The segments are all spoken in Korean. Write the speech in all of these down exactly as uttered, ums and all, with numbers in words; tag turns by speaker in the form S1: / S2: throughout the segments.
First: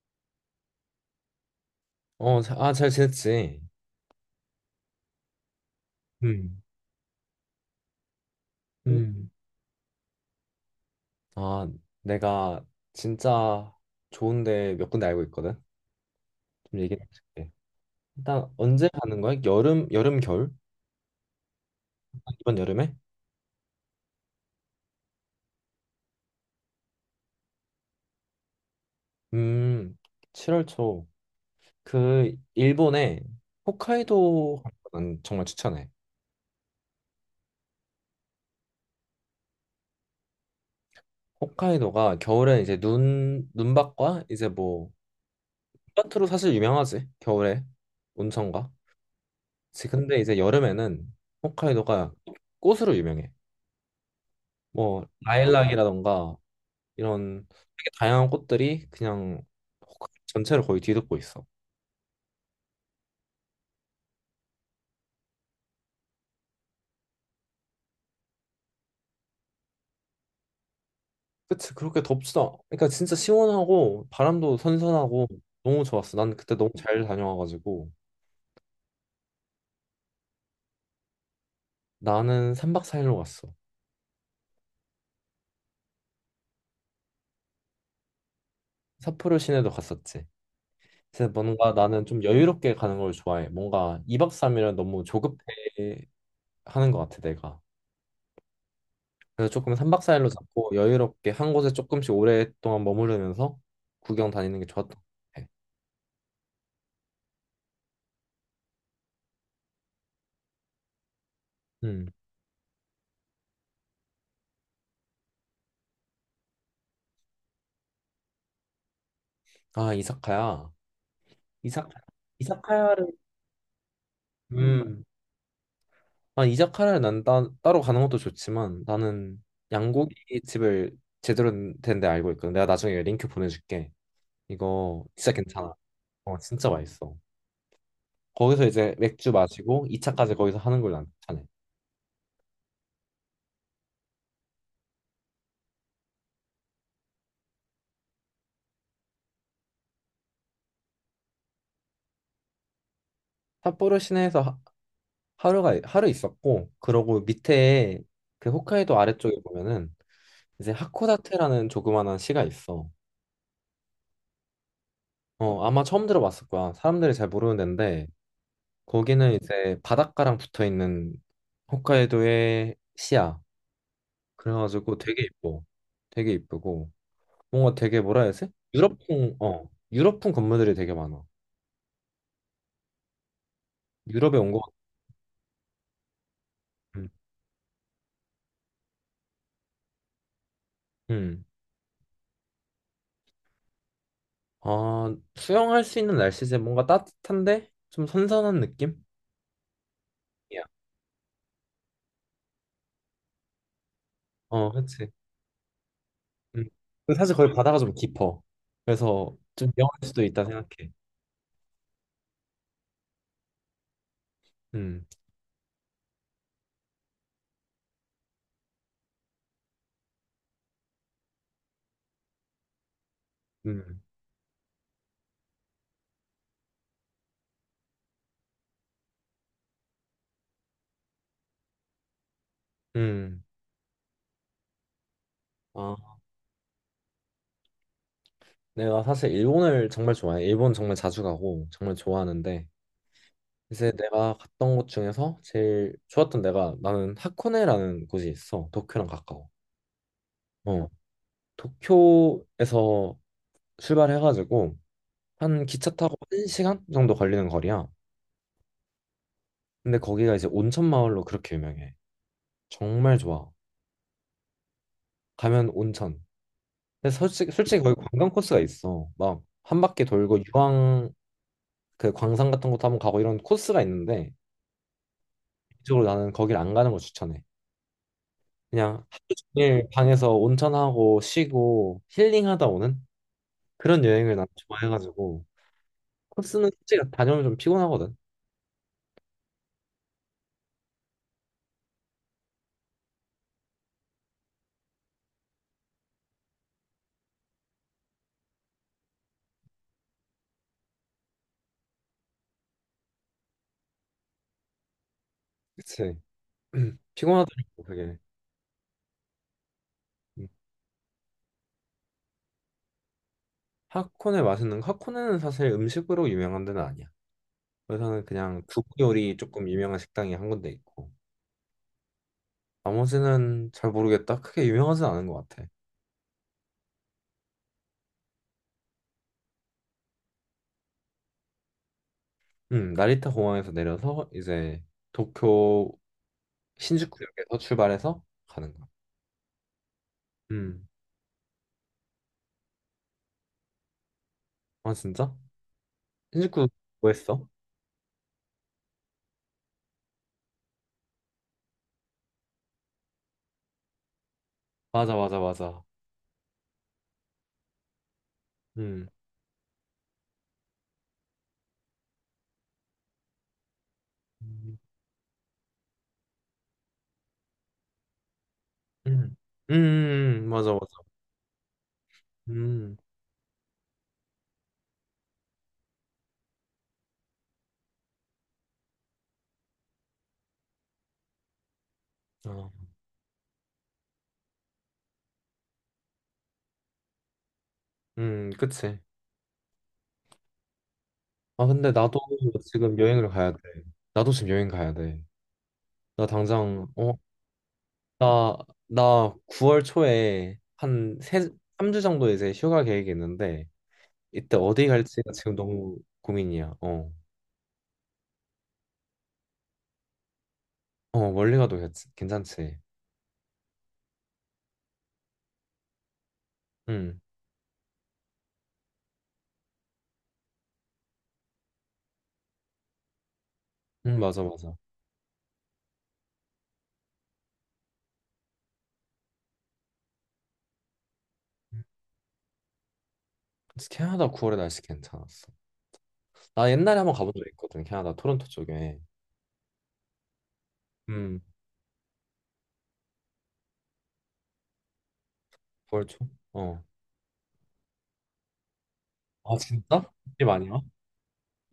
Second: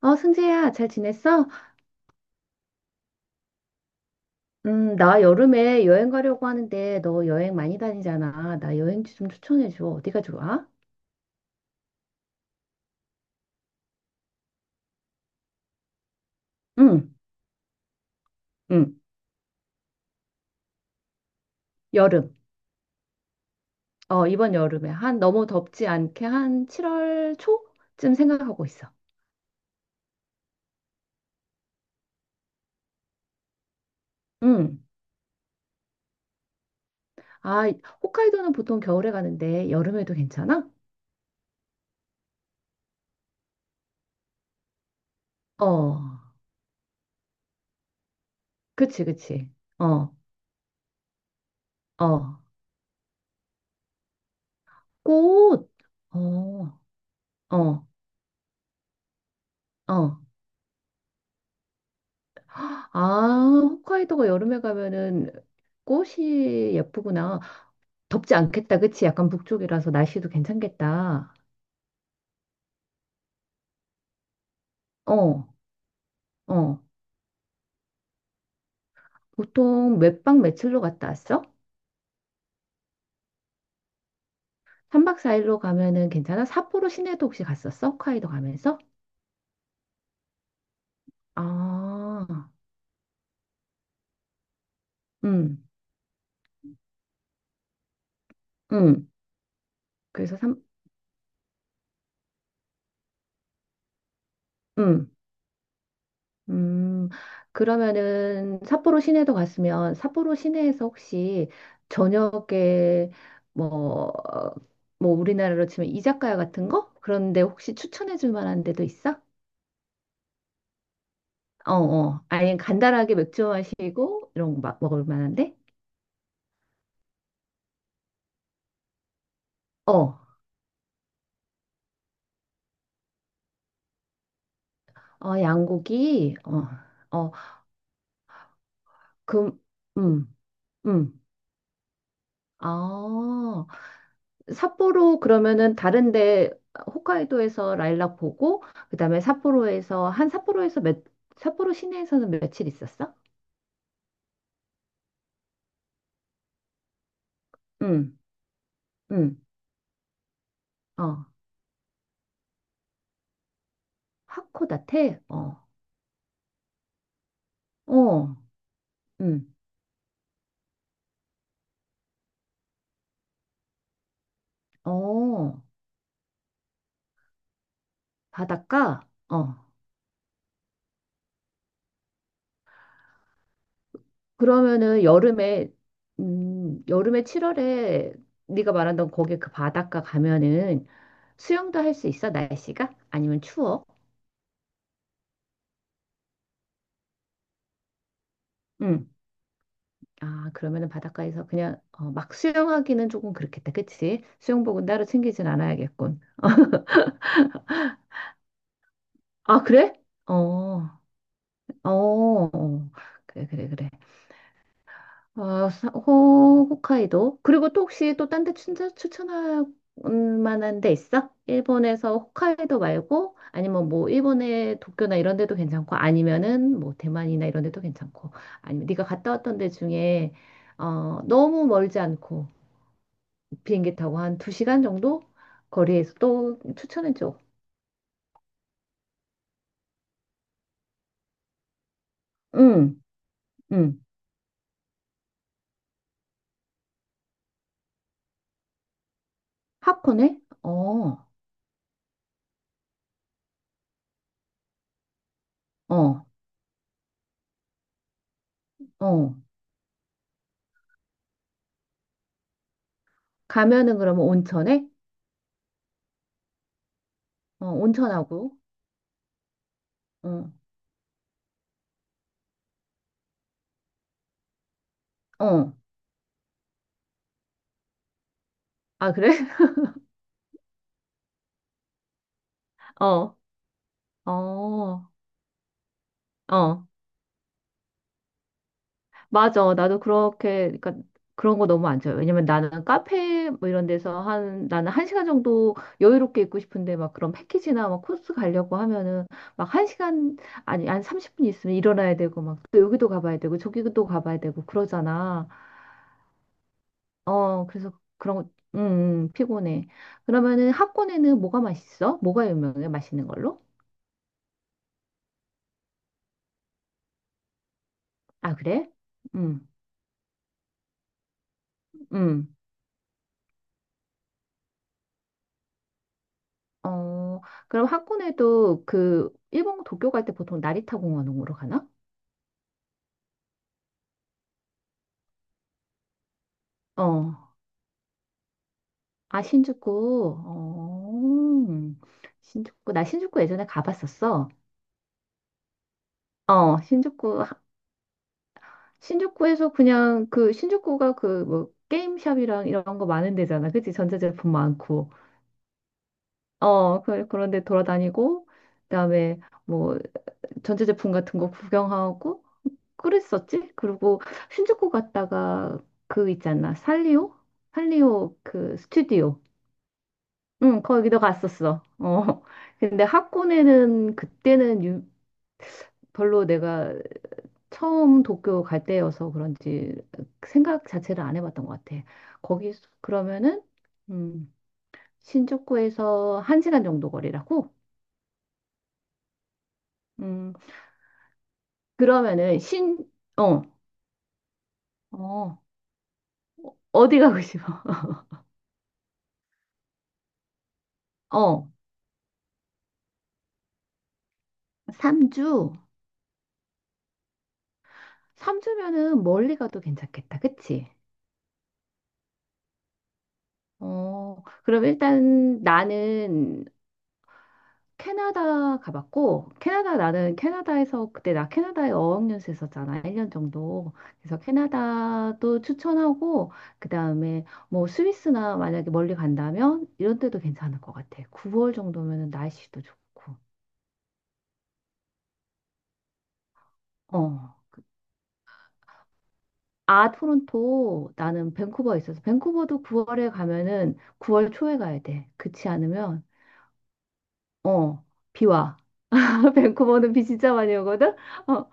S1: 어, 승재야, 잘 지냈어?
S2: 어, 자- 아, 잘 지냈지?
S1: 음, 나 여름에 여행 가려고
S2: 음,
S1: 하는데, 너 여행 많이 다니잖아. 나 여행지 좀
S2: 음,
S1: 추천해줘. 어디가 좋아?
S2: 아, 내가 진짜 좋은데 몇 군데 알고 있거든. 좀 얘기해
S1: 응,
S2: 줄게. 일단 언제
S1: 응,
S2: 가는 거야? 여름, 여름, 겨울?
S1: 여름.
S2: 이번 여름에?
S1: 어, 이번 여름에. 한, 너무 덥지 않게 한 칠월 초쯤 생각하고 있어.
S2: 음, 칠월 초. 그 일본에 호카이도
S1: 응.
S2: 난 정말 추천해.
S1: 아, 홋카이도는 보통 겨울에 가는데, 여름에도 괜찮아?
S2: 호카이도가 겨울에 이제 눈, 눈밭과 이제 뭐
S1: 어,
S2: 눈밭으로 사실 유명하지. 겨울에 온천과.
S1: 그치, 그치.
S2: 지-
S1: 어,
S2: 근데 이제 여름에는 호카이도가
S1: 어.
S2: 꽃으로 유명해. 뭐
S1: 꽃! 어,
S2: 라일락이라던가 이런
S1: 어,
S2: 되게 다양한 꽃들이 그냥 홋카이도
S1: 어.
S2: 전체를 거의 뒤덮고 있어.
S1: 아, 홋카이도가 여름에 가면은 꽃이 예쁘구나. 덥지 않겠다, 그치? 약간 북쪽이라서 날씨도 괜찮겠다.
S2: 그치, 그렇게 덥지도 않- 그러니까 진짜 시원하고 바람도 선선하고
S1: 어,
S2: 너무 좋았어. 난 그때 너무
S1: 어.
S2: 잘 다녀와가지고
S1: 보통 몇 박 며칠로 갔다 왔어?
S2: 나는 삼 박 사 일로 갔어.
S1: 삼 박 사 일로 가면은 괜찮아? 삿포로 시내도 혹시 갔었어? 홋카이도 가면서?
S2: 삿포로 시내도 갔었지. 근데 뭔가 나는 좀
S1: 아,
S2: 여유롭게 가는 걸 좋아해. 뭔가 이 박 삼 일은 너무
S1: 음,
S2: 조급해 하는 것 같아 내가.
S1: 음.
S2: 그래서 조금 삼 박 사 일로
S1: 그래서 삼,
S2: 잡고 여유롭게 한 곳에 조금씩 오랫동안 머무르면서 구경 다니는 게 좋았던 것
S1: 음,
S2: 같아.
S1: 음. 그러면은 삿포로 시내도 갔으면 삿포로 시내에서 혹시
S2: 음.
S1: 저녁에 뭐, 뭐 우리나라로 치면 이자카야 같은 거? 그런데 혹시 추천해 줄 만한 데도 있어?
S2: 아, 이사카야.
S1: 어,
S2: 이사카,
S1: 어. 아니,
S2: 이사카야를,
S1: 간단하게 맥주 마시고, 이런 거 마-
S2: 음,
S1: 먹을 만한데?
S2: 아, 이사카야를 난 따, 따로 가는 것도 좋지만 나는 양고기
S1: 어,
S2: 집을 제대로 된데 알고 있거든. 내가 나중에 링크 보내줄게. 이거 진짜
S1: 어,
S2: 괜찮아.
S1: 양고기,
S2: 어,
S1: 어,
S2: 진짜 맛있어.
S1: 어,
S2: 거기서 이제 맥주
S1: 그,
S2: 마시고
S1: 음,
S2: 이 차까지 거기서 하는 걸난
S1: 음.
S2: 추천해.
S1: 아, 삿포로 그러면은 다른데, 홋카이도에서 라일락 보고, 그 다음에 삿포로에서, 한 삿포로에서 몇, 삿포로 시내에서는 며칠 있었어?
S2: 삿포로 시내에서 하, 하루가, 하루 있었고, 그러고 밑에
S1: 음,
S2: 그 홋카이도 아래쪽에
S1: 음,
S2: 보면은 이제
S1: 어.
S2: 하코다테라는 조그만한 시가 있어.
S1: 하코다테? 어,
S2: 어, 아마 처음 들어봤을 거야. 사람들이 잘 모르는 데인데,
S1: 어,
S2: 거기는
S1: 음,
S2: 이제 바닷가랑 붙어 있는 홋카이도의 시야. 그래가지고 되게
S1: 어.
S2: 이뻐. 되게 이쁘고 뭔가 되게 뭐라 해야 되지?
S1: 바닷가?
S2: 유럽풍
S1: 어,
S2: 어 유럽풍 건물들이 되게 많아. 유럽에 온 것 같아.
S1: 그러면은 여름에 음,
S2: 음.
S1: 여름에 칠월에 네가 말한던 거기 그 바닷가 가면은
S2: 음.
S1: 수영도 할 수 있어? 날씨가? 아니면 추워?
S2: 아, 수영할 수 있는 날씨지. 뭔가 따뜻한데 좀 선선한 느낌?
S1: 응. 아,
S2: 이야.
S1: 그러면은 바닷가에서 그냥 어, 막 수영하기는 조금 그렇겠다. 그치?
S2: 어,
S1: 수영복은 따로
S2: 그렇지.
S1: 챙기진 않아야겠군.
S2: 음. 근데 사실 거기 바다가 좀 깊어. 그래서
S1: 아,
S2: 좀
S1: 그래?
S2: 위험할 수도
S1: 어.
S2: 있다 생각해.
S1: 어. 어. 그래, 그래, 그래.
S2: 음.
S1: 어, 사- 호, 홋카이도. 그리고 또 혹시 또 딴 데 추천할 만한 데 있어? 일본에서 홋카이도 말고 아니면
S2: 음.
S1: 뭐 일본의 도쿄나 이런 데도 괜찮고 아니면은 뭐 대만이나 이런 데도 괜찮고 아니면 네가 갔다 왔던 데 중에 어, 너무 멀지 않고
S2: 음.
S1: 비행기 타고 한 두 시간 정도
S2: 아.
S1: 거리에서 또 추천해 줘.
S2: 내가 사실 일본을 정말 좋아해. 일본 정말 자주 가고 정말 좋아하는데
S1: 응,
S2: 이제
S1: 응.
S2: 내가 갔던 곳 중에서 제일 좋았던 데가 나는 하코네라는 곳이 있어. 도쿄랑 가까워.
S1: 하코네?
S2: 어,
S1: 어,
S2: 도쿄에서 출발해가지고 한 기차 타고
S1: 어,
S2: 한시간 정도 걸리는 거리야.
S1: 어.
S2: 근데 거기가 이제 온천 마을로 그렇게 유명해. 정말 좋아.
S1: 가면은 그러면 온천에?
S2: 가면 온천. 근데 솔직히
S1: 어,
S2: 솔직히 거기 관광
S1: 온천하고.
S2: 코스가 있어. 막 한 바퀴 돌고
S1: 어,
S2: 유황 그 광산 같은 것도 한번 가고 이런 코스가 있는데
S1: 어.
S2: 이쪽으로 나는 거길 안 가는 걸 추천해. 그냥
S1: 아,
S2: 하루
S1: 그래?
S2: 종일 방에서 온천하고 쉬고 힐링하다 오는
S1: 어,
S2: 그런 여행을 난
S1: 어,
S2: 좋아해가지고 코스는
S1: 어.
S2: 솔직히 다녀오면 좀 피곤하거든.
S1: 맞아. 나도 그렇게, 그러니까 그런 거 너무 안 좋아요. 왜냐면 나는 카페 뭐 이런 데서 한, 나는 한 시간 정도 여유롭게 있고 싶은데 막 그런 패키지나 막 코스 가려고 하면은 막 한 시간, 아니, 한 삼십 분 있으면 일어나야 되고 막 또 여기도 가봐야 되고 저기도 가봐야 되고 그러잖아.
S2: 그치?
S1: 어,
S2: 피곤하더라고
S1: 그래서
S2: 그게.
S1: 그런 거, 음, 음, 피곤해.
S2: 음.
S1: 그러면은 학원에는 뭐가 맛있어? 뭐가 유명해? 맛있는 걸로?
S2: 하코네 맛있는 거- 하코네는 사실 음식으로 유명한 데는 아니야. 그래서는
S1: 아,
S2: 그냥 두부
S1: 그래?
S2: 요리 조금
S1: 음,
S2: 유명한 식당이 한 군데 있고
S1: 음.
S2: 나머지는 잘 모르겠다. 크게 유명하진 않은 것 같아.
S1: 어, 그럼 학군에도 그 일본 도쿄 갈 때 보통 나리타 공원으로 가나?
S2: 음, 나리타 공항에서 내려서 이제 도쿄
S1: 어,
S2: 신주쿠역에서 출발해서 가는 거야.
S1: 아 신주쿠.
S2: 음,
S1: 어, 신주쿠. 나 신주쿠 예전에 가봤었어.
S2: 아 진짜? 신주쿠
S1: 어,
S2: 뭐
S1: 신주쿠.
S2: 했어?
S1: 하- 신주쿠에서 그냥 그 신주쿠가 그 뭐 게임샵이랑 이런 거 많은 데잖아. 그치? 전자제품 많고.
S2: 맞아, 맞아, 맞아.
S1: 어, 그, 그런데 돌아다니고
S2: 음.
S1: 그다음에 뭐 전자제품 같은 거 구경하고 그랬었지? 그리고
S2: 음.
S1: 신주쿠 갔다가 그 있잖아. 살리오? 살리오 그
S2: 음,
S1: 스튜디오.
S2: 음, 맞아,
S1: 응,
S2: 맞아.
S1: 거기도 갔었어. 어.
S2: 음.
S1: 근데 하코네는 그때는 유- 별로 내가 처음 도쿄 갈 때여서 그런지 생각 자체를 안 해봤던 것 같아.
S2: 어.
S1: 거기 그러면은 음, 신주쿠에서 한 시간 정도 거리라고?
S2: 음, 그치.
S1: 음,
S2: 아, 근데 나도
S1: 그러면은 신,
S2: 지금 여행을 가야 돼.
S1: 어,
S2: 나도 지금 여행 가야 돼.
S1: 어,
S2: 나 당장, 어,
S1: 어디 가고 싶어?
S2: 나, 나 구월 초에 한 세,
S1: 어,
S2: 삼 주 정도 이제 휴가 계획이 있는데, 이때 어디 갈지가 지금
S1: 삼 주?
S2: 너무 고민이야. 어.
S1: 삼 주면은 멀리 가도 괜찮겠다. 그치?
S2: 어, 멀리 가도 괜찮- 괜찮지.
S1: 어, 그럼 일단 나는
S2: 응,
S1: 캐나다 가봤고, 캐나다 나는 캐나다에서 그때 나 캐나다에 어학연수 했었잖아. 일 년 정도.
S2: 응,
S1: 그래서
S2: 맞아, 맞아.
S1: 캐나다도 추천하고, 그 다음에 뭐 스위스나 만약에 멀리 간다면 이런 데도 괜찮을 것 같아. 구월 정도면은 날씨도 좋고.
S2: 캐나다 구월에 날씨 괜찮았어. 나 옛날에 한번 가본 적
S1: 어.
S2: 있거든, 캐나다 토론토 쪽에.
S1: 아, 토론토,
S2: 음.
S1: 나는 밴쿠버에 있어서, 밴쿠버도 구월에 가면은 구월 초에 가야 돼. 그렇지
S2: 벌초?
S1: 않으면
S2: 어.
S1: 어, 비 와.
S2: 아 진짜?
S1: 밴쿠버는 비
S2: 집
S1: 진짜
S2: 아니야?
S1: 많이 오거든?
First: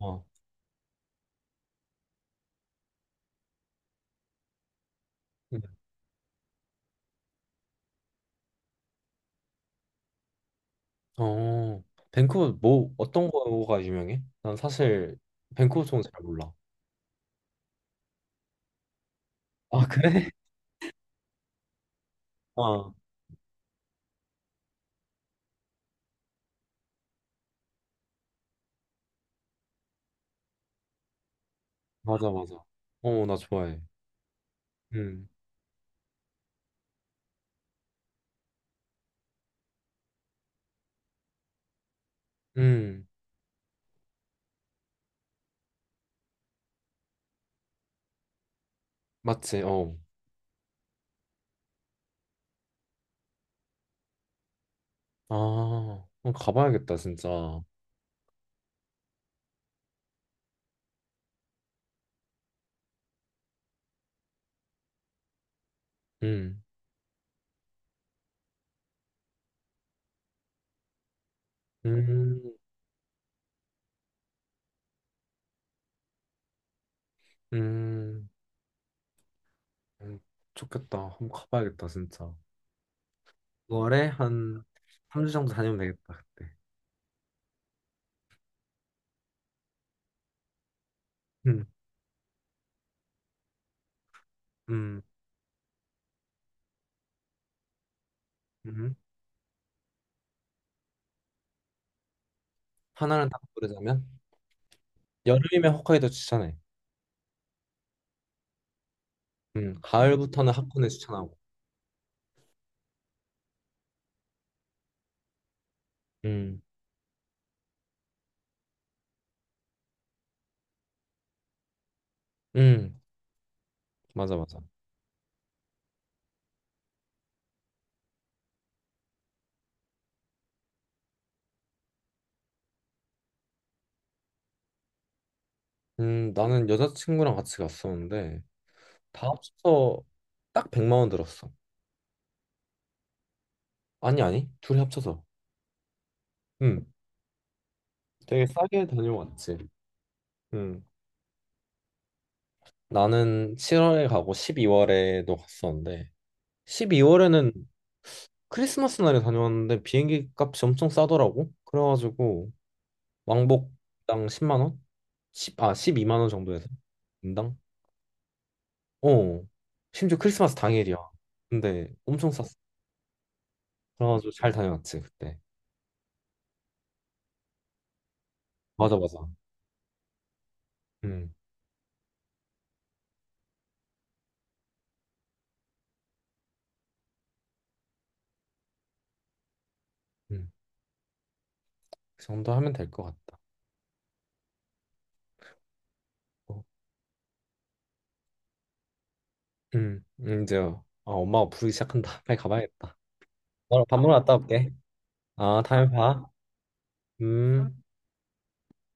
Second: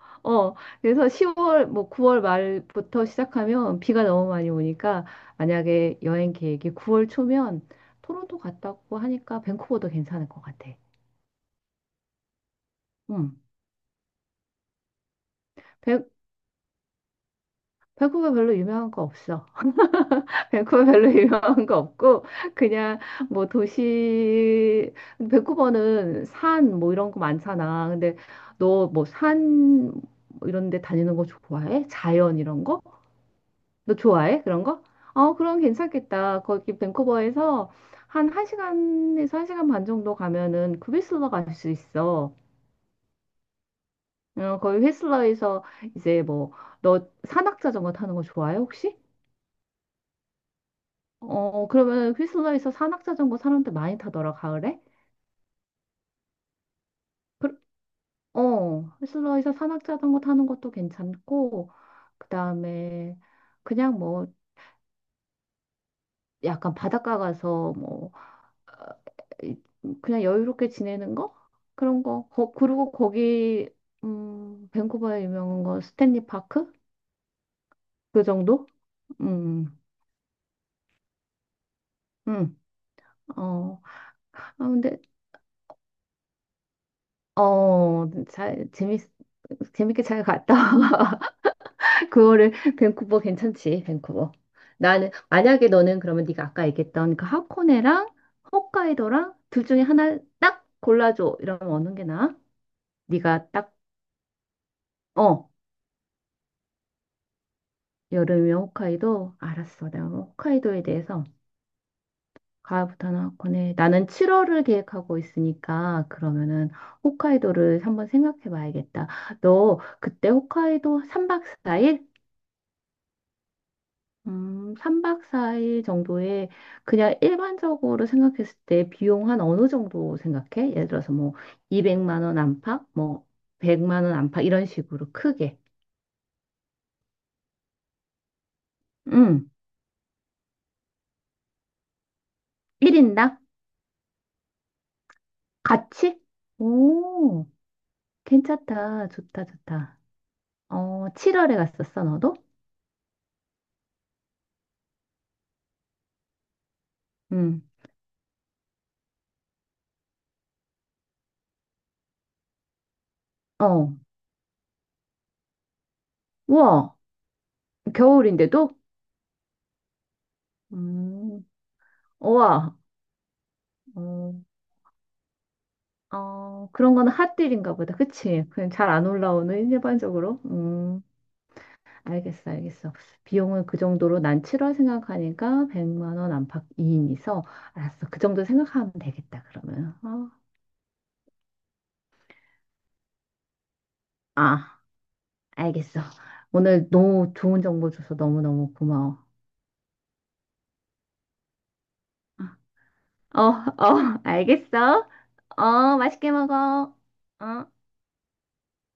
S2: 어.
S1: 어. 그래서 시월, 뭐 구월 말부터 시작하면 비가 너무 많이 오니까
S2: 응.
S1: 만약에 여행 계획이 구월 초면 토론토 갔다고 하니까 밴쿠버도 괜찮을 것 같아.
S2: 어. 밴쿠버 뭐 어떤
S1: 응.
S2: 거가 유명해? 난 사실 밴쿠버 쪽은
S1: 밴,
S2: 잘 몰라.
S1: 밴쿠버 별로 유명한 거 없어.
S2: 아 그래?
S1: 밴쿠버 별로 유명한 거 없고,
S2: 어.
S1: 그냥 뭐 도시, 밴쿠버는 산 뭐 이런 거 많잖아. 근데 너 뭐산 뭐 이런 데 다니는 거 좋아해?
S2: 맞아
S1: 자연
S2: 맞아.
S1: 이런 거?
S2: 어, 나 좋아해.
S1: 너 좋아해? 그런 거?
S2: 음.
S1: 어, 그럼 괜찮겠다. 거기 밴쿠버에서 한 1시간에서 한 시간 반 정도 가면은 그 휘슬러 갈 수 있어.
S2: 음.
S1: 어, 거기 휘슬러에서 이제 뭐, 너 산악자전거 타는 거 좋아해, 혹시?
S2: 맞지. 어.
S1: 어, 그러면 휘슬러에서 산악자전거 사람들 많이 타더라, 가을에?
S2: 아. 어, 가봐야겠다
S1: 그,
S2: 진짜.
S1: 어, 휘슬러에서 산악자전거 타는 것도 괜찮고, 그 다음에 그냥 뭐,
S2: 음.
S1: 약간 바닷가 가서 뭐, 이- 그냥 여유롭게 지내는 거? 그런 거.
S2: 음.
S1: 거 그리고 거기 음, 밴쿠버에 유명한 건 스탠리 파크? 그
S2: 음.
S1: 정도? 음.
S2: 음. 좋겠다. 한번 가봐야겠다 진짜.
S1: 음. 어.
S2: 유월에
S1: 아
S2: 한
S1: 근데
S2: 삼 주 정도 다니면 되겠다 그때.
S1: 어, 잘 재밌 재밌게 잘 갔다.
S2: 음.
S1: 그거를 밴쿠버 괜찮지. 밴쿠버.
S2: 음.
S1: 나는 만약에 너는 그러면 네가 아까 얘기했던 그 하코네랑
S2: 음.
S1: 홋카이도랑 둘 중에 하나 딱 골라줘. 이러면 어느 게 나아?
S2: 하나를 딱
S1: 네가 딱
S2: 고르자면?
S1: 어,
S2: 여름이면 홋카이도 추천해.
S1: 여름이면 홋카이도?
S2: 음,
S1: 알았어. 내가
S2: 가을부터는 하코
S1: 홋카이도에
S2: 네
S1: 대해서
S2: 추천하고.
S1: 가을부터는 하코네. 나는 칠월을 계획하고 있으니까
S2: 음,
S1: 그러면은 홋카이도를 한번 생각해 봐야겠다. 너 그때 홋카이도 삼 박 사 일?
S2: 음, 맞아, 맞아.
S1: 음, 삼 박 사 일 정도에 그냥 일반적으로 생각했을 때 비용 한 어느 정도 생각해? 예를 들어서 뭐 이백만 원 안팎, 뭐 백만 원 안팎 이런 식으로 크게.
S2: 음, 나는 여자친구랑 같이 갔었는데 다
S1: 음,
S2: 합쳐서 딱 백만 원 들었어.
S1: 일 인당
S2: 아니, 아니, 둘이 합쳐서.
S1: 같이?
S2: 음,
S1: 오.
S2: 되게 싸게
S1: 괜찮다. 좋다,
S2: 다녀왔지.
S1: 좋다.
S2: 음,
S1: 어, 칠월에 갔었어, 너도?
S2: 나는 칠월에 가고 십이월에도 갔었는데 십이월에는
S1: 응.
S2: 크리스마스 날에 다녀왔는데 비행기 값이 엄청 싸더라고. 그래가지고
S1: 어.
S2: 왕복당 십만 원? 십 아, 십이만 원 정도 해서
S1: 우와.
S2: 인당?
S1: 겨울인데도?
S2: 어, 심지어 크리스마스 당일이야.
S1: 음.
S2: 근데 엄청 쌌어.
S1: 우와.
S2: 그래가지고
S1: 어,
S2: 잘 다녀왔지, 그때.
S1: 어, 그런 거는 핫딜인가 보다. 그치? 그냥 잘
S2: 맞아,
S1: 안
S2: 맞아.
S1: 올라오는 일반적으로. 음.
S2: 음,
S1: 알겠어, 알겠어. 비용은 그 정도로 난 칠월 생각하니까 백만 원 안팎 이 인이서 알았어. 그 정도 생각하면 되겠다, 그러면. 어.
S2: 음. 그 정도 하면 될 것 같다.
S1: 아, 알겠어.
S2: 어,
S1: 오늘 너무 좋은 정보 줘서 너무너무 고마워.
S2: 음, 음, 이제 아, 엄마가 부르기 시작한다. 빨리
S1: 아.
S2: 가봐야겠다.
S1: 어,
S2: 너랑
S1: 어,
S2: 밥 먹으러 갔다 올게.
S1: 알겠어.
S2: 아, 다음에
S1: 어,
S2: 봐.
S1: 맛있게 먹어. 어.
S2: 음.